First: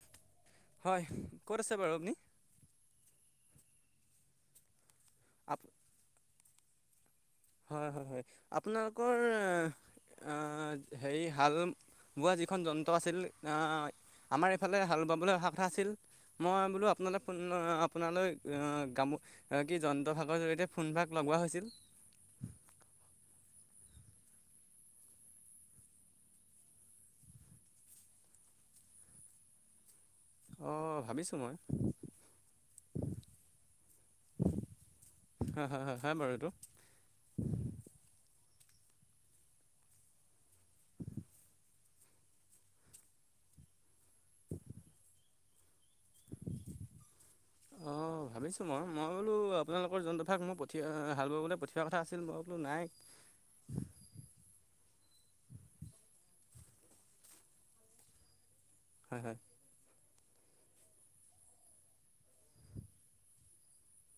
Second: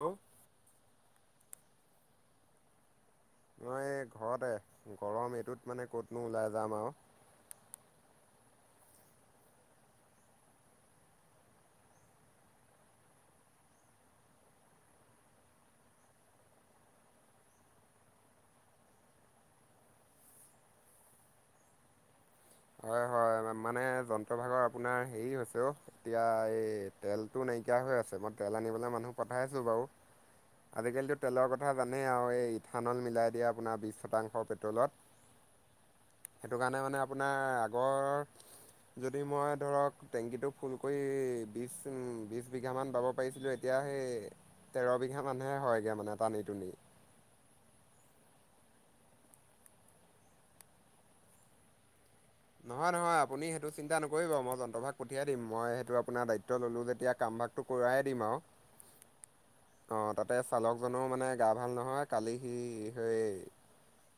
ঔ হয় ক'ত আছে বাৰু আপনি? ন এই ঘৰতে গৰম আপ এইটোত মানে ক'তনো ওলাই যাম আও। হয় হয় হয় আপোনালোকৰ। আ হেৰি হাল বোৱা যিখন যন্ত্ৰ আছিল আ আমাৰ এইফালে হাল বাবলে অহা কথা আছিল। মই বোলো আপোনালে ফোন আপোনালৈ গামু কি যন্ত্ৰ ভাগৰ জৰিয়তে ফোনভাগ লগ গোৱা হৈছিল। হয় হয়। মানে যন্ত্ৰভাগৰ আপোনাৰ হেৰি হৈছে অ এতিয়া এই তেলটো নাইকিয়া হৈ আছে ম- তেল আনিবলে মানুহ পঠাইছোঁ বাৰু। [unintelligible] আজিকালিতো ভাবিছোঁ তেলৰ মই কথা জানেই আৰু এই ইথানল মিলাই দিয়ে আপোনাৰ বিছ শতাংশ পেট্ৰলত। হ হ হা বাৰু এইটো। সেইটো কাৰণে মানে আপোনাৰ আগৰ যদি মই ধৰক টেংকীটো ফুল কৰি বি বিছ বিঘামান বাব পাৰিছিলোঁ এতিয়া সেই তেৰ বিঘা মান হে হয়গে মানে টানি টুনি। অঁ ভাবিছোঁ মই মই বোলো আপোনোকৰ জন্তদাক মই পঠিয়াই হাল বাবলৈ পঠোৱাৰ কথা আছ- নহয় নহয় আপুনি সেইটো চিন্তা নকৰিব মই যন্ত্ৰভাগ। পঠিয়াই দিম মই সেইটো আপোনাৰ দায়িত্ব ল'লোঁ যেতিয়া কামভাগটো কৰাহে দিম আও। হয় হয়। অ তাতে চালকজনৰো মানে গা ভাল নহয় কালি সি সেই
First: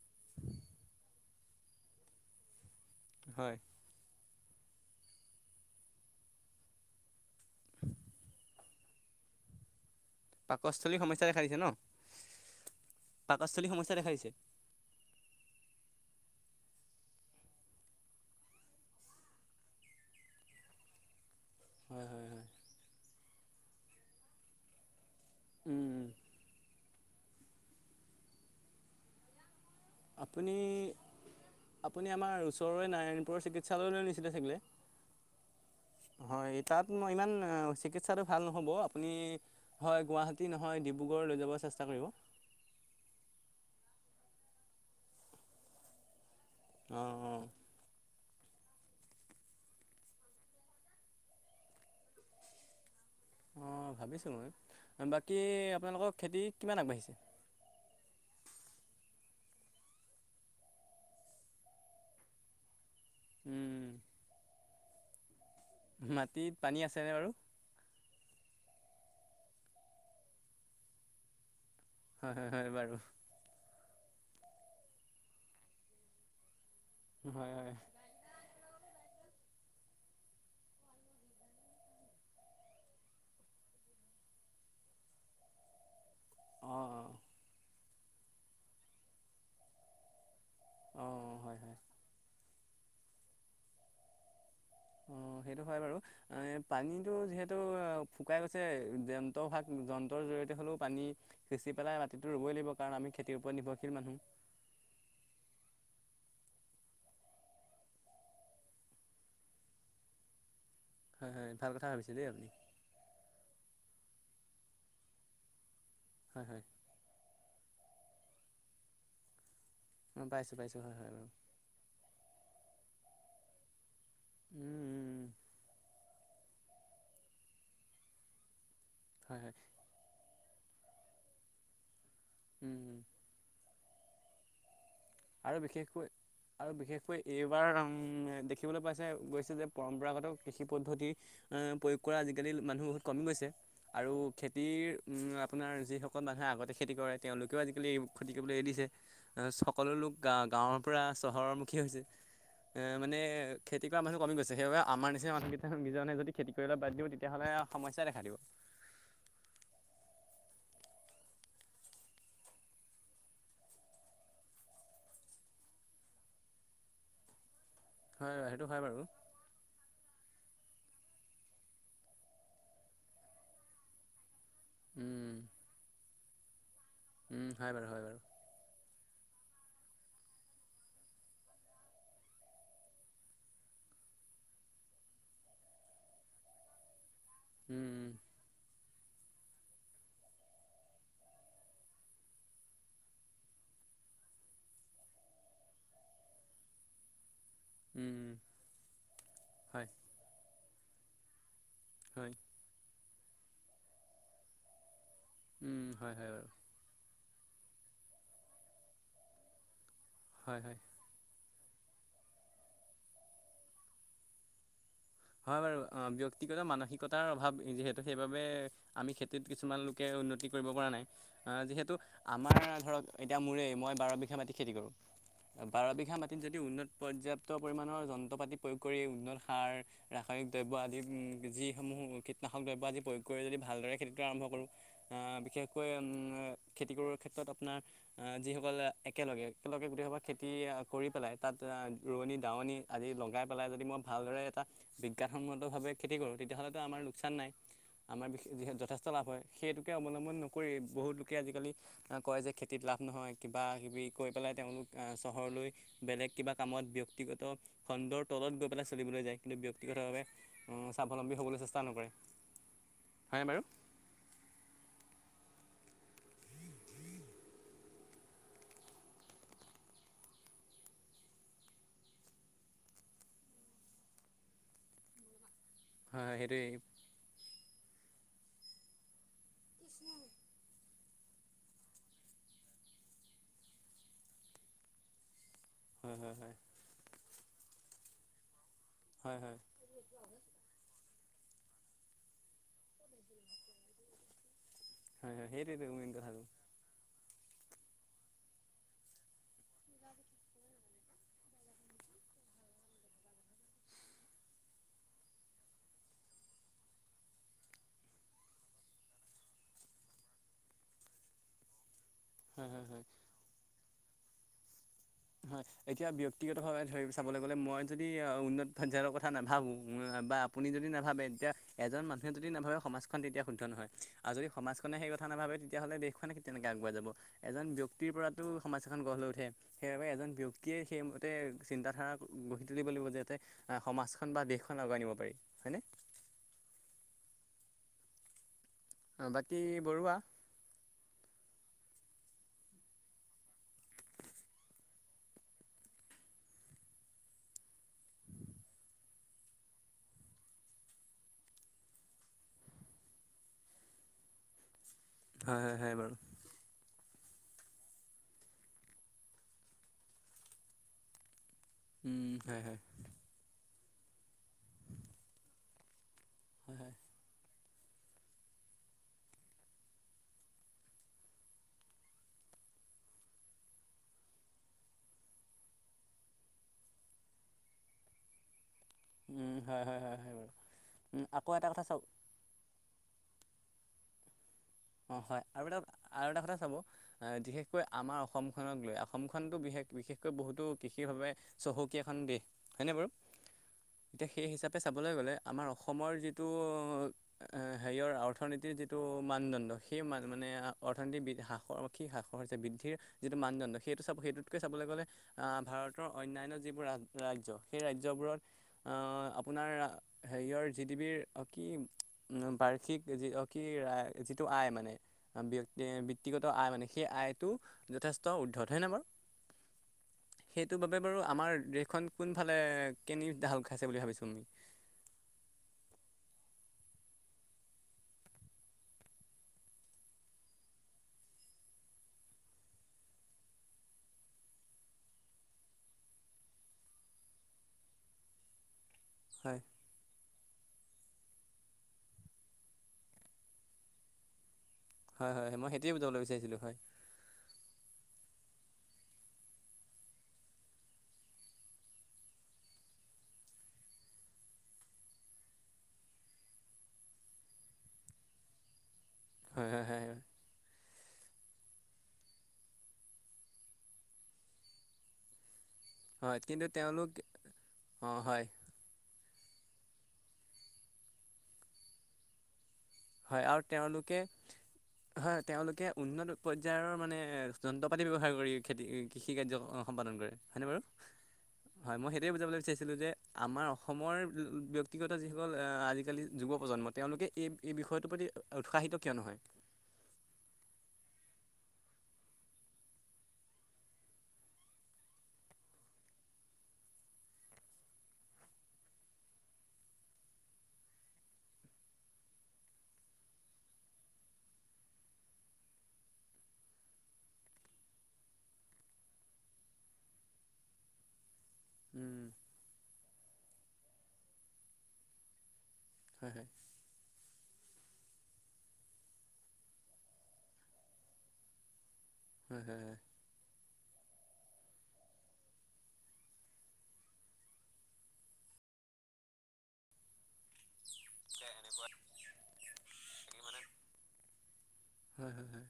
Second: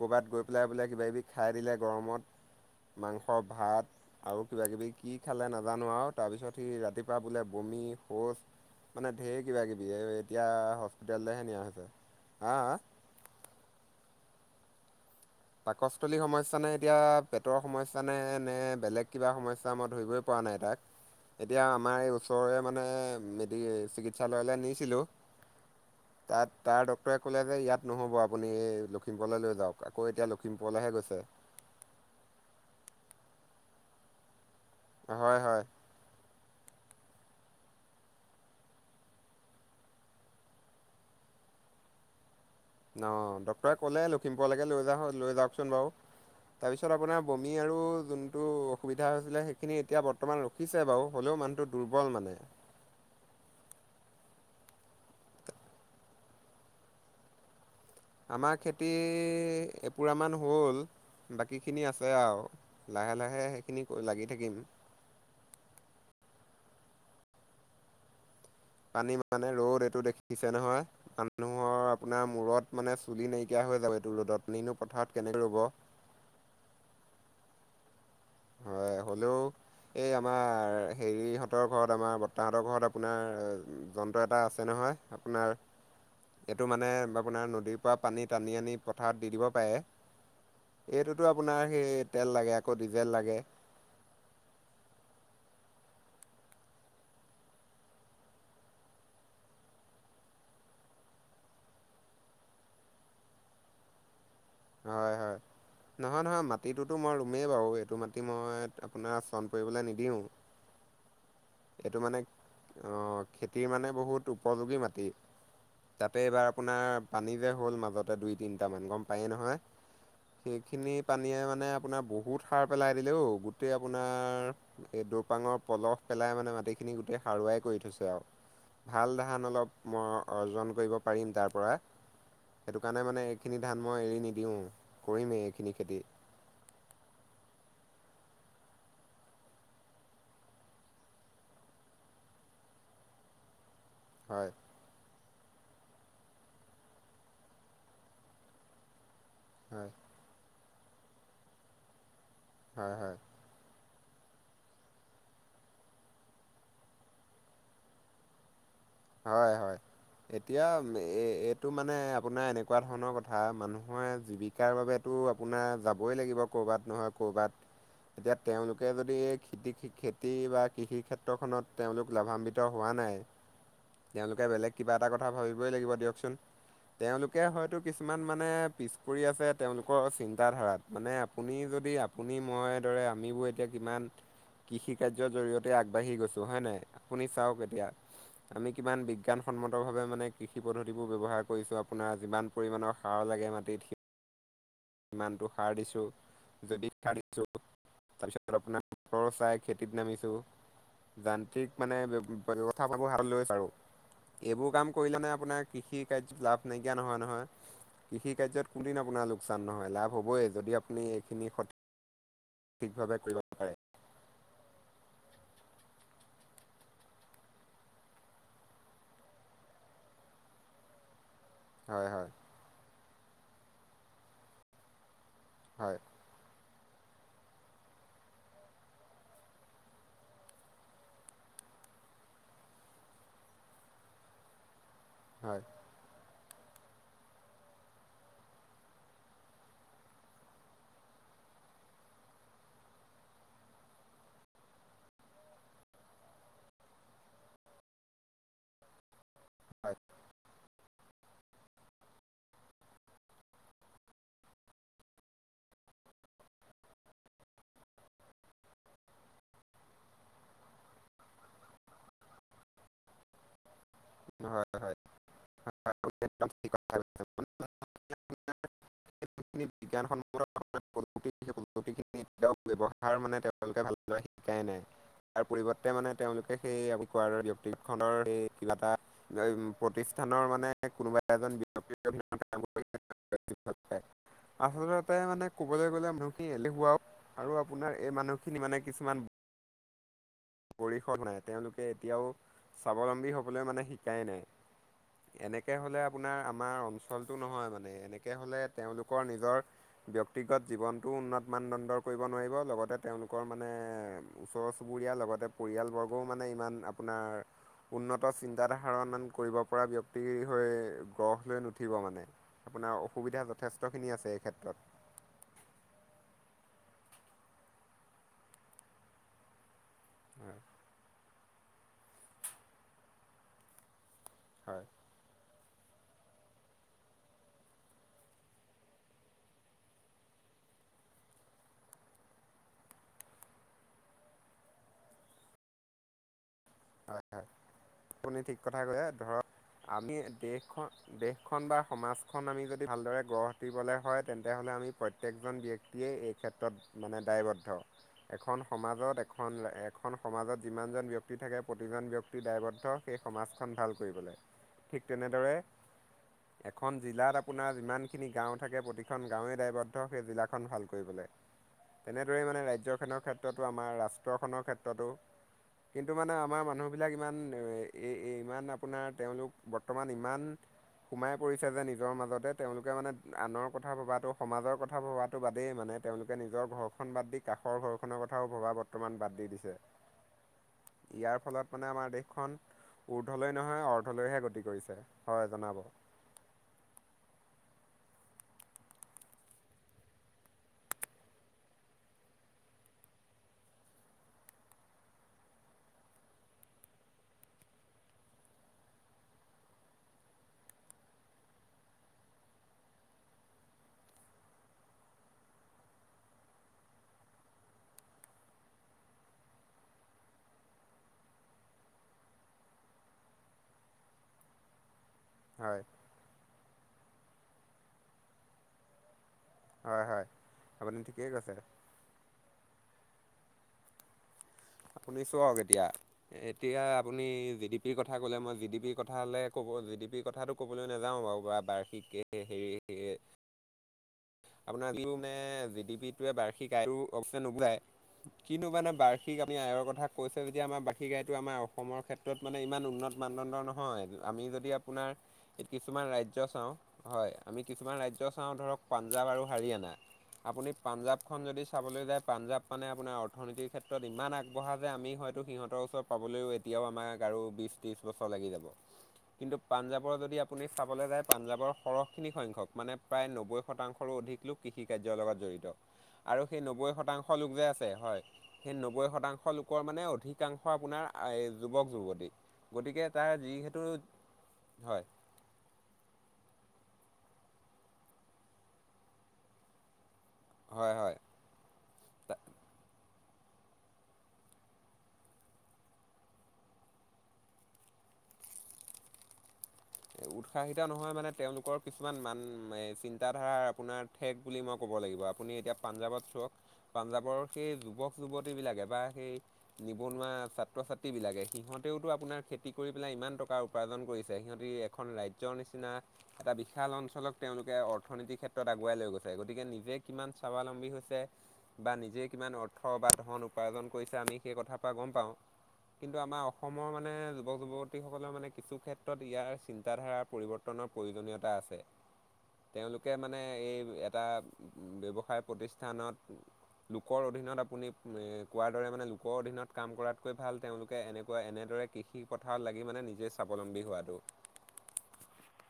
ক'ৰবাত গৈ পেলাই বোলে কিব কিবি খাই দিলে গৰমত মাংস হয় ভাত। আৰু কিবা কিবি কি খালে নাজানো আৰু তাৰপিছত সি ৰাতিপুৱা বোলে বমি শৌচ- মানে ঢেৰ কিবা কিবি। এতিয়া পাকস্থলীৰ সমস্যা দেখা হস্পিতেললৈহে দিছে নিয়া ন হৈছে হা হা। পাকস্থলীৰ সমস্যা দেখা দিছে পাকসস্থলী সমস্যা নে এতিয়া পেটৰ সমস্যা নে নে বেলেগ কিবা সমস্যা মই ধৰিবই পৰা পোৱা নাই তাক এতিয়া আমাৰ হয় এই হয় হয় ওচৰৰে মানে মেডিক চিকিৎসালয়লৈ নিছিলোঁ। উম উম তাত তাৰ ডক্টৰে কলে যে ইয়াত নহ'ব আপুনি এই লখিমপুৰলৈ লৈ যাওক। আকৌ এতিয়া আপুনি লখিমপুৰলৈহে গৈছে। আপুনি আমাৰ ওচৰৰে নাৰায়ণপুৰৰ চিকিৎসালয়লৈ নিছিলে চাগিলে। হয় হয় হয় এটাত মই ইমান চিকিৎসাটো ভাল নহ'ব আপুনি হয় গুৱাহাটী নহয় ডিব্ৰুগড় লৈ যাব চেষ্টা কৰিব। [inaudible] ন ডক্টৰেট ক'লে লখিমপুৰলৈকে লৈ যা লৈ যাওকচোন বাও। তাৰপিছত অঁ আপোনাৰ অঁ বমি আৰু যোন টো অসুবিধা হৈছিলে সেইখিনি এতিয়া বৰ্তমান ৰখিছে বাৰু হ'লেও মানুহটো দুৰ্বল মানে। অ ভাবিছিলো বাকী আপোনালোকৰ খেতি কিমান আগবাঢ়িছে? আমাৰ খেতি এপোৰা মান হ'ল বাকীখিনি আছে আও। লাহে লাহে উম, সেইখিনি লাগি থাকিম। মাটিত পানী আছেনে বাৰু। পানী মানে ৰ'দ এইটো দেখিছে নহয় আন ও ম আপোনাৰ হয় হয় হয় মূৰত বাৰু মানে চুলি নাইকিয়া হৈ যাব। টো ৰ'দত নি নু পথাৰত কেনেকে ৰুব? হয় হয়। হয় হলেও এই আমাৰ হেৰিহঁতৰ ঘৰত আমাৰ বৰ্তাহঁতৰ ঘৰত আপোনাৰ যন্ত্ৰ এটা আছে নহ হয় আপোনাৰ এইটো অঁ মানে অঁ আপোনাৰ নদীৰ পৰা পানী টানি আনি পথাৰত দি দিব পাৰে। এইটোতো অঁ হয় আপোনাৰ হয় সেই তেল লাগে আকৌ ডিজেল লাগে। অ সেইটো হয় বাৰু, এ পানীতো যিহেতু শুকাই গৈছে ডেম ট ভাগ যন্ত্ৰৰ জৰিয়তে হলেও পানী সিচি পেলাই মাটিটো ৰুবই লাগিব কাৰণ আমি খেতিৰ ওপৰত নিৰ্ভৰশীল মানুহ। হয় হয়। নহয় নহয় মাটিটোতো মই ৰুমেই বাৰু এইটো মাটি মই আপোনাৰ চণ পৰিবলৈ নিদিওঁ। [unintelligible] ভাল কথা এইটো ভাবিছে মানে, দেই আপুনি অহ খেতিৰ মানে বহুত উপযোগী মাটি। তাতে এইবাৰ হয় হয় আপোনাৰ পানী যে হ'ল মাজতে দুই তিনটামান গম পায়েই নহয়? অঁ পাইছোঁ পাইছোঁ সেইখিনি হয় হয় বাৰু পানীয়ে মানে আপোনাৰ বহুত সাৰ পেলাই দিলে ঔ, গোটেই আপোনাৰ উম, এই উম, উম। দৌপাঙৰ পলস পেলাই মানে মাটিখিনি গোটেই সাৰুৱাই কৰি থৈছে আৰু, ভাল হয় ধান হয় অলপ ম অৰ্জন কৰিব পাৰিম তাৰপৰা, উম, সেইটো উম। কাৰণে মানে এইখিনি ধান মই এৰি নিদিওঁ। কৰিমেই আৰু এইখিনি খেতি বিশেষকৈ আৰু বিশেষকৈ এইবাৰ আং উম দেখিবলৈ পাইছে গৈছে যে পৰম্পৰাগত কৃষি পদ্ধতি প্ৰয়োগ কৰা আজিকালি মানুহ কমি গৈছে আৰু হয়। খেতিৰ আপোনাৰ যিসকল মানুহে আগতে খেতি কৰে তেওঁলোকেও আজিকালি উ খেতি কৰিবলৈ এৰি দিছে। হয় সকলো লোক গা -গাঁৱৰ পৰা চহৰৰ মুুখী হৈছে। হয় এ মানে হয় খেত- খেতি কৰা মানুহ কমি গৈছে সেইবাবে আমাৰ নিচিনা মানুহকেইটাৰ নিজৰ মাজতে খেতি কৰিবলে বাদ দিব তেতিয়াহলে আও সমস্যাই দেখা দিব। হয় হয়। এতিয়া এ এইটো মানে আপোনাৰ এনেকুৱা ধৰণৰ কথা, মানুহৰ জীৱিকাৰ বাবে এইটো তো আপোনাৰ যাবই লাগিব ক'বাত নহয় ক'বাত। হয় এতিয়া হয়, সেইটো হয় তেওঁলোকে বাৰু যদি খেতি -খেতি বা কৃষি ক্ষেত্ৰখনত তেওঁলোক লাভান্বিত হোৱা নাই, তেওঁলো কে বেলেগ কিবা এটা কথা উম, ভাবিবই লাগিব দিয়কচোন। তেওঁলোকে উম, হয় হয়তো বাৰু হয় বাৰু কিছুমান মানে পিছ কৰি আছিল তেওঁলোকৰ চিন্তা ধাৰাত মানে আপুনি যদি আপুনি মই দৰে আমিবোৰ এতিয়া কিমান কৃষি কাৰ্যৰ জৰি়য়তে আগবাঢ়ি গৈছো হয় নাই? আপুনি চাওক এতিয়া উম, আমি কিমান বিজ্ঞানসন্মতভাৱে মানে কৃষি পদ্ধতিবোৰ ব্যৱহাৰ কৰিছো, আপোনাৰ যিমান পৰিমাণৰ সাৰ লাগে মাটি কৃষি সিমানটো সাৰ দিছো। যদি কালি পিছত উম, উম, তাপিছত আপোনাৰৰ বতৰ চাই হয় খেতিত নামিছো জান সঠিক মানে হয় ব্যৱ্স্থাবোৰ হাতত লৈ আছো আৰু। এইবোৰ কাম কৰিলেনে আপোনাৰ উম, কৃষি হয় হয় কাৰ্যত বাৰু। লাভ নাইকিয়া নহয় নহয়, কৃষি কাৰ্যত কোদিন আপোনাৰ লোক লোকচান নহয় লাভ হ'বই হয় যদি হয় আপুনি এইখিনি সঠি সঠিকভাৱে কৰিব পাৰে। হয় বাৰু, অ ব্যক্তিগত মানসিকতাৰ অভাৱ যিহেতু সেইবাবে আমি খেতিত কিছুমান লোকে উন্নত খেতি কৰিব পৰা নাই, আ যিহেতু হয় হয় আমাৰ ধৰক এতিয়া মোৰেই মই বাৰ বিঘা মাটি খেতি কৰোঁ বাৰ হয় বিঘা মাটিত যদি উন্নত পৰ্যাপ্ত পৰিমাণৰ যন্ত্ৰ পাতি প্ৰয়োগ কৰি উন্নত সাৰ ৰাসায়নিক দ্ৰব্য আদি যিসমূহ কীটনাশক দ্ৰব্য আদি প্ৰয়োগ কৰি যদি ভালদৰে খেতিটো আৰম্ভ কৰোঁ আ হয় বিশেষকৈ উম খেতি কৰাৰ ক্ষেত্ৰত আপোনাৰ, আহ যিসকল একেলগে একেলগে গোটা খেতি কৰি পেলাই তাত আ ৰোৱনী- দাৱনী আদি লগাই পেলাই যদি মই ভালদৰে এটা বিজ্ঞানসন্মতভাৱে খেতি কৰোঁ, তেতিয়াহলেতো আমাৰ লোকচান নাই, আমাৰ বিশ যিহেতু যথেষ্ট লাভ হয়। সেইটোকে হয় অৱলম্বন নকৰি বহুত লোকে আজিকালি কয় যে খেতিত লাভ নহয় কিবা কিবি কৰি পেলাই তেওঁলোক চহৰলৈ বেলেগ কিবা কামত ব্যক্তিগত খণ্ডৰ তলত গৈ পেলাই চলিবলৈ যায়। ব্যক্তিগতভাৱে স্বাৱলম্বী হ'বলৈ চেষ্টা নকৰে হয়নে বাৰু। হয় হয় [unintelligible] [unintelligible] নৃত্য ব্যৱহাৰ মানে তেওঁলোকে ভালদৰে শিকাই নাই। পৰিৱৰ্তে মানে হয় হয় তেওঁলোকে সেইটোৱেই সেই কোৱাৰ ব্যক্তিৰ খনৰ সেই কিবা এটা উ প্ৰতিষ্ঠানৰ মানে কোনোবা এজন [unintelligible] ভাল পায়। [inaudible] আচলতে মানে কবলৈ গলে হয় হয় মানুহখিনি হয় এলেহুৱাও আৰু আপোনাৰ এই মানুহখিনি মানে কিছুমান হয় হয় পৰিৰিষদ বনাই তেওঁলোকে এতিয়াও স্বাৱলম্বী হবলৈ মানে শিকাই নাই। হয় হয় এনেকে সেইটোৱেইটো হলে মেইন আপোনাৰ কথাটো আমাৰ অঞ্চলটো নহয় মানে এনেকে হ'লে তেওঁলোকৰ নিজৰ ব্যক্তিগত জীৱনটোও উন্নত মানদণ্ডৰ কৰিব নোৱাৰিব লগতে তেওঁলোকৰ মানে ওচৰ চুবুৰীয়াৰ লগতে পৰিয়ালবৰ্গও মানে ইমান আপোনাৰ উন্নত চিন্তা ধাৰণ কৰিব পৰা ব্যক্তি হৈ লৈ গড় নুঠিব মানে। হয় হয় আপোনাৰ হয় অসুবিধা য'ত খিনি আছে এই ক্ষেত্ৰত হয় এতিয়া ব্যক্তিগতভাৱে ধৰি চাবলৈ গ'লে মই যদি উন্নত পৰ্যায়ৰ কথা নাভাবোঁ। বা হয় আপুনি যদি নাভাবে তেতিয়া এজন মানুহে যদি নাভাবে সমাজখন তেতিয়া শুদ্ধ নহয়। আৰু যদি সমাজখনে সেই কথা নাভাবে। তেতিয়াহলে দেশখন তেনেকে আগোৱাই যাব এজন ব্যয়ক্তিৰ পৰাতো সমাজ এখন গঢ় লৈ উঠে। সেইবাবে এজন ব্যক্তিয়ে সেইমতে চিন্তাধাৰা গঢ়ি তুলিব লাগিব যে যাতে সমাজখন বা দেশখন আগোৱাই নিব পাৰি হয়নে? হয় হয় আপুনি ঠিক কথা কয় অ' ধৰক বাকী বৰুৱা আমি দেশখন দেশখন বা সমাজখন আমি যদি ভালদৰে গঢ় দিবলৈ হয় তেন্তে হ'লে আমি প্ৰত্যেকজন ব্যক্তিয়ে এই ক্ষেত্ৰত মানে দায়বদ্ধ এখন সমাজত এখন এখন সমাজত যিমানজন ব্যক্তি থাকে প্ৰতিজন ব্যক্তি দায়বদ্ধ সেই সমাজখন ভাল কৰিবলে ঠিক তেনেদৰে হয় হয় হয় বাৰু এখন জিলাত আপোনাৰ যিমানখিনি গাঁও থাকে প্ৰতিখন গাঁৱেই দায়বদ্ধ সেই জিলাখন ভাল কৰিবলে তেনেদৰেই মানে হয় হয় হয় ৰাজ্যখনৰ ক্ষেত্ৰতো আম আমাৰ ৰাষ্ট্ৰখনৰ ক্ষেত্ৰতো কিন্তু মানে আমাৰ হয় হয় মানুহবিলাক ইমান। এই ইমান আপোনাৰ তেওঁলোক বৰ্তমান ইমান সোমাই পৰিছে যে নিজৰ মাজতে তেওঁলোকে মানে আনৰ কথা ভবাতটো সমাজৰ কথা ভবাতটো বাদেই মানে তেওঁলোকে নিজৰ ঘৰখন বাদ দি কাষৰ ঘৰখনৰ কথাও ভবা বৰ উম হয় হয় হয় হয় বাৰু উম ইয়াৰ আকৌ এটা ফলত কথা মানে চাওক আমাৰ দেশখন উৰ্ধলৈ নহয় অৰ্ধলৈহে গতি কৰিছে অ হয় আৰু জনাব এটা আৰু এটা কথা চাব ধিশেষ বিশষকৈ আমাৰ অসমখনক লৈ অসমখনতো বিশেষ বিশেষকৈ বহুতো কৃষিৰভাৱে চহকীয়া এখন দেশ। হয়নে বাৰু। এতিয়া সেই হিচাপে চাবলৈ গ'লে আমাৰ অসমৰ যিটো হেৰিয়ৰ অৰ্থনীতি যিটো মানদণ্ড সেই মান মানে অৰ্থনীতি হ্ৰাসৰ কি হ্ৰাসৰ বৃদ্ধিৰ যিটো মানদণ্ড সেইটো চাব সেইটোতকে চাব কবলে গ'লে ভাৰতৰ অন্যান্য যিবোৰ ৰাজ সেই ৰাজ্যবোৰত অহ আপোনাৰ হেৰিয়ৰ জি ডি বিৰ বাৰ্ষিক অ ৰা টো আয় হয় ব্যক্তি বৃত্তিগত আই মানে সেই আইটো যথেষ্ট উৰ্দ্ধত হয় নে বাৰু। হয় হয় সেইটো আপুনি বাবে বাৰু ঠিকেই আমাৰ কৈছে দেশখন কোনফালে [unintelligible] ধাল খাইছে বুলি ভাবিছোঁ আমি। আপুনি চাওক এতিয়া এতিয়া আপুনি জি ডি পিৰ কথা কলে মই জি ডি পিৰ কথা হলে ক'ব জি ডি পিৰ কথাটো ক'বলৈ নাযাও বাৰু বা বাৰ্ষিক হেৰি [unintelligible] আপোনাৰ [unintelligible] মানে জি ডি পিটোৱে বাৰ্ষিক বায়ু [unintelligible] নুবুজায়। কিন্তু মানে বাৰ্ষিক হয় আপুনি আয়ৰ কথা কৈছে এতিয়া আমাৰ বাকী গাইটো আমাৰ অসমৰ ক্ষেত্ৰত মানে ইমান উন্নত মানদণ্ড নহয় আমি যদি আপোনাৰ হয় হয় হয়, মই সেইটোৱে কিছুমান বুজাবলৈ ৰাজ্য বিচাৰিছিলোঁ চাও হয় হয় আমি কিছুমান ৰাজ্য চাওঁ ধৰক পাঞ্জাৱ আৰু হাৰিয়ানা আপুনি পাঞ্জাৱখন যদি চাবলৈ যায় পাঞ্জাৱ মানে আপোনাৰ অৰ্থনীতিৰ ক্ষেত্ৰত ইমান আগ বঢ়া যে আমি হয়তো সিহঁতৰ ওচৰত পাবলৈও এতিয়াও আমাক আৰু বিশ ত্ৰিশ বছৰ লাগি যাব। কিন্তু হয় হয় হয় পাঞ্জাৱৰ হয় যদি আপুনি চাবলৈ যায় পাঞ্জাবৰ সৰহখিনি সংখ্যক মানে প্ৰায় নব্বৈ শতাংশৰো অধিক লোক কৃষি কাৰ্যৰ লগত জড়িত। হয় আৰু সেই কিন্তু নব্বৈ তেওঁলোক শতাংশ লোক যে আছে হয় সেই নব্বৈ শতাংশ লোকৰ মানে অধিকাংশ আপোনাৰ যুৱক যুৱতী। গতিকে তাৰ হয় আৰু যিহেতু তেওঁলোকে হয় তেওঁলোকে উন্নত পৰ্যায়ৰ মানে এ, যন্ত্ৰ পাতি ব্যৱহাৰ কৰি খেতি কৃষি কাৰ্য সম্পাদন কৰে। হয়নে বাৰু হয় হয় হয় মই সেইটোৱে বুজাবলৈ বিচাৰিছিলোঁ যে আমাৰ অসমৰ ব্যক্তিগত যিসকল আজিকালি যুৱ প্ৰজন্ম তেওঁলোকে এই এই বিষয়টোৰ প্ৰতি উৎসাহিত কিয় নহয়। উৎসাহিত নহয় মানে তেওঁলোকৰ কিছুমান মান চিন্তা ধাৰা আপোনাৰ ঠেক বুলি মই ক'ব চাব লাগিব আপুনি এতিয়া পঞ্জাৱত [unintelligible] পাঞ্জাৱৰ সেই যুৱক যুৱতি বিলাকে বা সেই নিবনুৱা ছাত্ৰ ছাত্ৰীবিলাকে সিহঁতেওতো আপোনাৰ খেতি কৰি পেলাই ইমান টকা উপাৰ্জন কৰিছে সিহঁতি এখন ৰাজ্যৰ নিচিনা এটা বিশাল অঞ্চলক তেওঁলোকে অৰ্থনীতিৰ ক্ষেত্ৰত আগুৱাই লৈ গৈছে গতিকে নিজে এ কিমান স্বাৱলম্বী হৈছে। বা নিজে উম, কিমান অৰ্থ বা ধন উপাৰ্জন কৰিছে আমি সেই কথাৰ পৰা গম পাওঁ। কিন্তু হয় আমাৰ হয় অসমৰ মানে যুৱক যুৱতীসকলৰ মানে কিছু ক্ষেত্ৰত ইয়াৰ চিন্তাধাৰা পৰিৱৰ্তনৰ প্ৰয়োজনীয়তা আছে হয় হয় হয় তেওঁলোকে মানে এই টাত ব্যৱসায় প্ৰতিষ্ঠানত লোকৰ অধীনত আপুনি এ কোৱাৰ দৰে মানে লোকৰ অধীনত কাম কৰাত কৈ ভাল তেওঁলোকে এনেকুৱা এনেদৰে কৃষি পথাৰত লাগি মানে নিজে স্বাৱলম্বী হোৱাটো। হয়, হয়-হয়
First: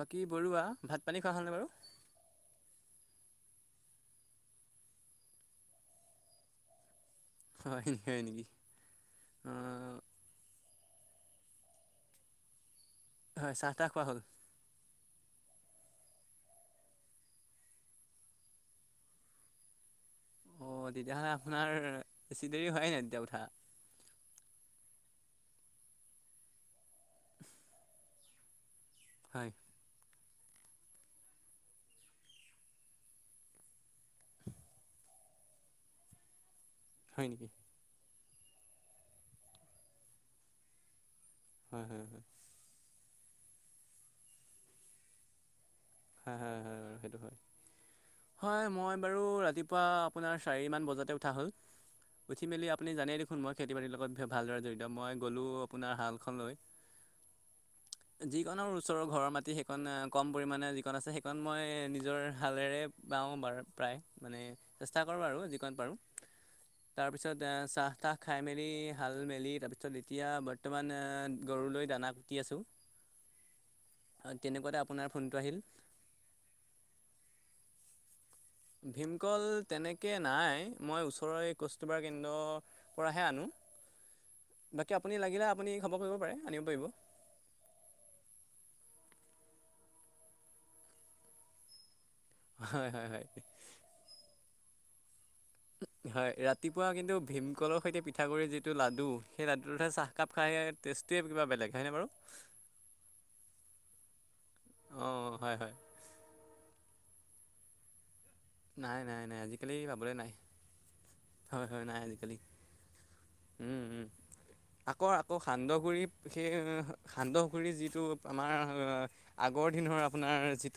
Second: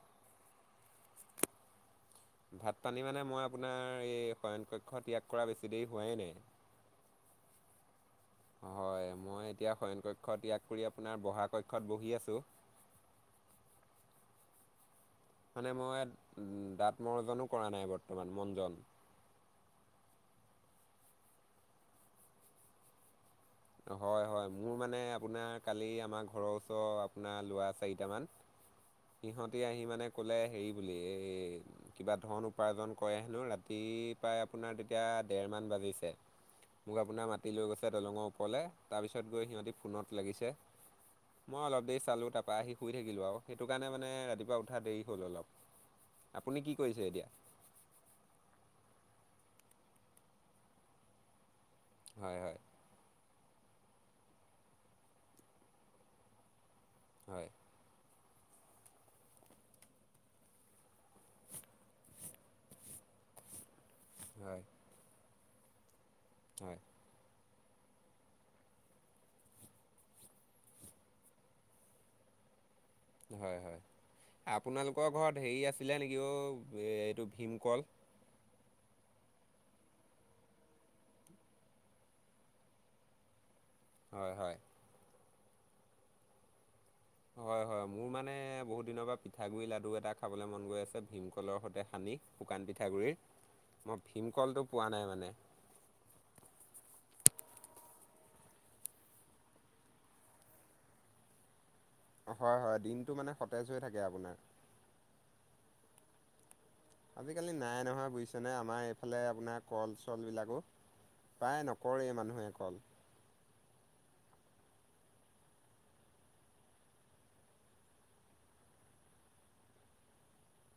বাকী বৰুৱা ভাত পানী খোৱা হলনে বাৰু? ভাত পানী মানে মই আপোনাৰ এই শয়ন কক্ষ ত্যাগ কৰা বেছি দেৰি হোৱাই নাই। হয় হয় নেকি হয় মই অঁ এতিয়া শয়ন কক্ষ ত্যাগ [unintelligible] আপোনাৰ বহা কক্ষত বহি আছো। হয় চাহ টাহ খোৱা হ'ল। মানে মই দাঁত মৰ্জনো কৰা নাই বৰ্তমান মনজন। অ' তেতিয়াহ'লে আপোনাৰ বেছি দেৰি হোৱাই নাই তেতিয়া উঠা। হয়-হয় মোৰ মানে আপোনাৰ কালি আমাৰ ঘৰৰ ওচৰ আপোনাৰ লোৰা চাৰিটামান। [inaudible] সিহঁতি আহি মানে কলে হেৰি বুলি এই কিবা ধন উপাৰ্জন কৰে হেনো ৰাতি পাই আপোনাৰ তেতিয়া ডেৰ মান বাজিছে। [inaudible] মোক আপোনাৰ নেকি মাতি লৈ গৈছে দলঙৰ ওপৰলে তাৰপিছত গৈ সিহঁতি ফোনত লাগিছে। মই হয় অলপ দেৰি হয় হয় চালো তাৰপৰা আহি শুই থাকিলো আৰু সেইটো কাৰণে মানে ৰাতিপুৱা উঠা দেৰি হ'ল অলপ। হয়, আপুনি কি হয়-হয় বাৰু কৰিছে সেইটো এতিয়া হয়, হয় মই বাৰু ৰাতিপুৱা আপোনাৰ চাৰিমান বজাতে উঠা হ'ল। হয় উঠি হয় মেলি আপুনি জানেই দেখোন মই খেতি বাতিৰ লগত ভালদৰে জড়িত মই গ'লোঁ আপোনাৰ হালখনলৈ হয়। যিকনৰ ওচৰৰ ঘৰৰ মাটি সেইকন কম পৰিমানে আছে সেইকণ মই নিজৰ হালেৰে বাওঁ বাৰু প্ৰায় মানে হয় চেষ্টা কৰোঁ আৰু। যিকন পাৰোঁ হয় তাৰপিছত চাহ তাহ খাই মেলি হাল মেলি তাৰপিছত এতিয়া বৰ্তমান গৰুলৈ দানা কুটি আছোঁ। হয় হয় তেনেকুৱাতে আপোনাৰ আপোনালোকৰ ফোনটো ঘৰত আহিল হেৰি আছিলে নেক- কিয় এইটো ভীমকল ভীমকল তেনেকৈ নাই মই ওচৰৰ এই কষ্টবাৰ কেন্দ্ৰৰ পৰাহে আনো। হয় হয় বাকী আপুনি লাগিলে আপুনি খবৰ কৰিব পাৰে, আনিব পাৰিব। হয় হয় মোৰ মানে বহুত দিনৰ পৰা পিঠা গুৰি লাডু এটা খাবলৈ মন গৈ আছে ভীমকলৰ সৈতে সানি। শুকান হয় হয় হয় পিঠাগুৰিৰ মই ভীমকলটো পোৱা নাই মানে। [inaudible] হয় ৰাতিপুৱা কিন্তু ভীমকলৰ সৈতে পিঠাগুৰিৰ যিটো লাডু, সেই লাডুটোহে চাহকাপ খাইহে টেষ্ট। তে বিবা বেলেগ হয়নে বাৰু হয় হয় দিনটো মানে সতেজ হৈ থাকে আপোনাৰ। অঁ হয় হয় আজিকালি নাই নহয় বুজিছ- যেনে আমাৰ নাই এইফালে নাই নাই আপোনাৰ আজিকালি কল পাবলৈ নাই চলবিলাকো প্ৰায় হয় হয় নাই নকৰে আজিকালি মানুহে কল উম উম। আকৌ আকৌ সান্দহগুৰি সেই সান্দহগুৰি যিটো আমাৰ আগ- বৰ দিন হয় আপোনাৰ যিটো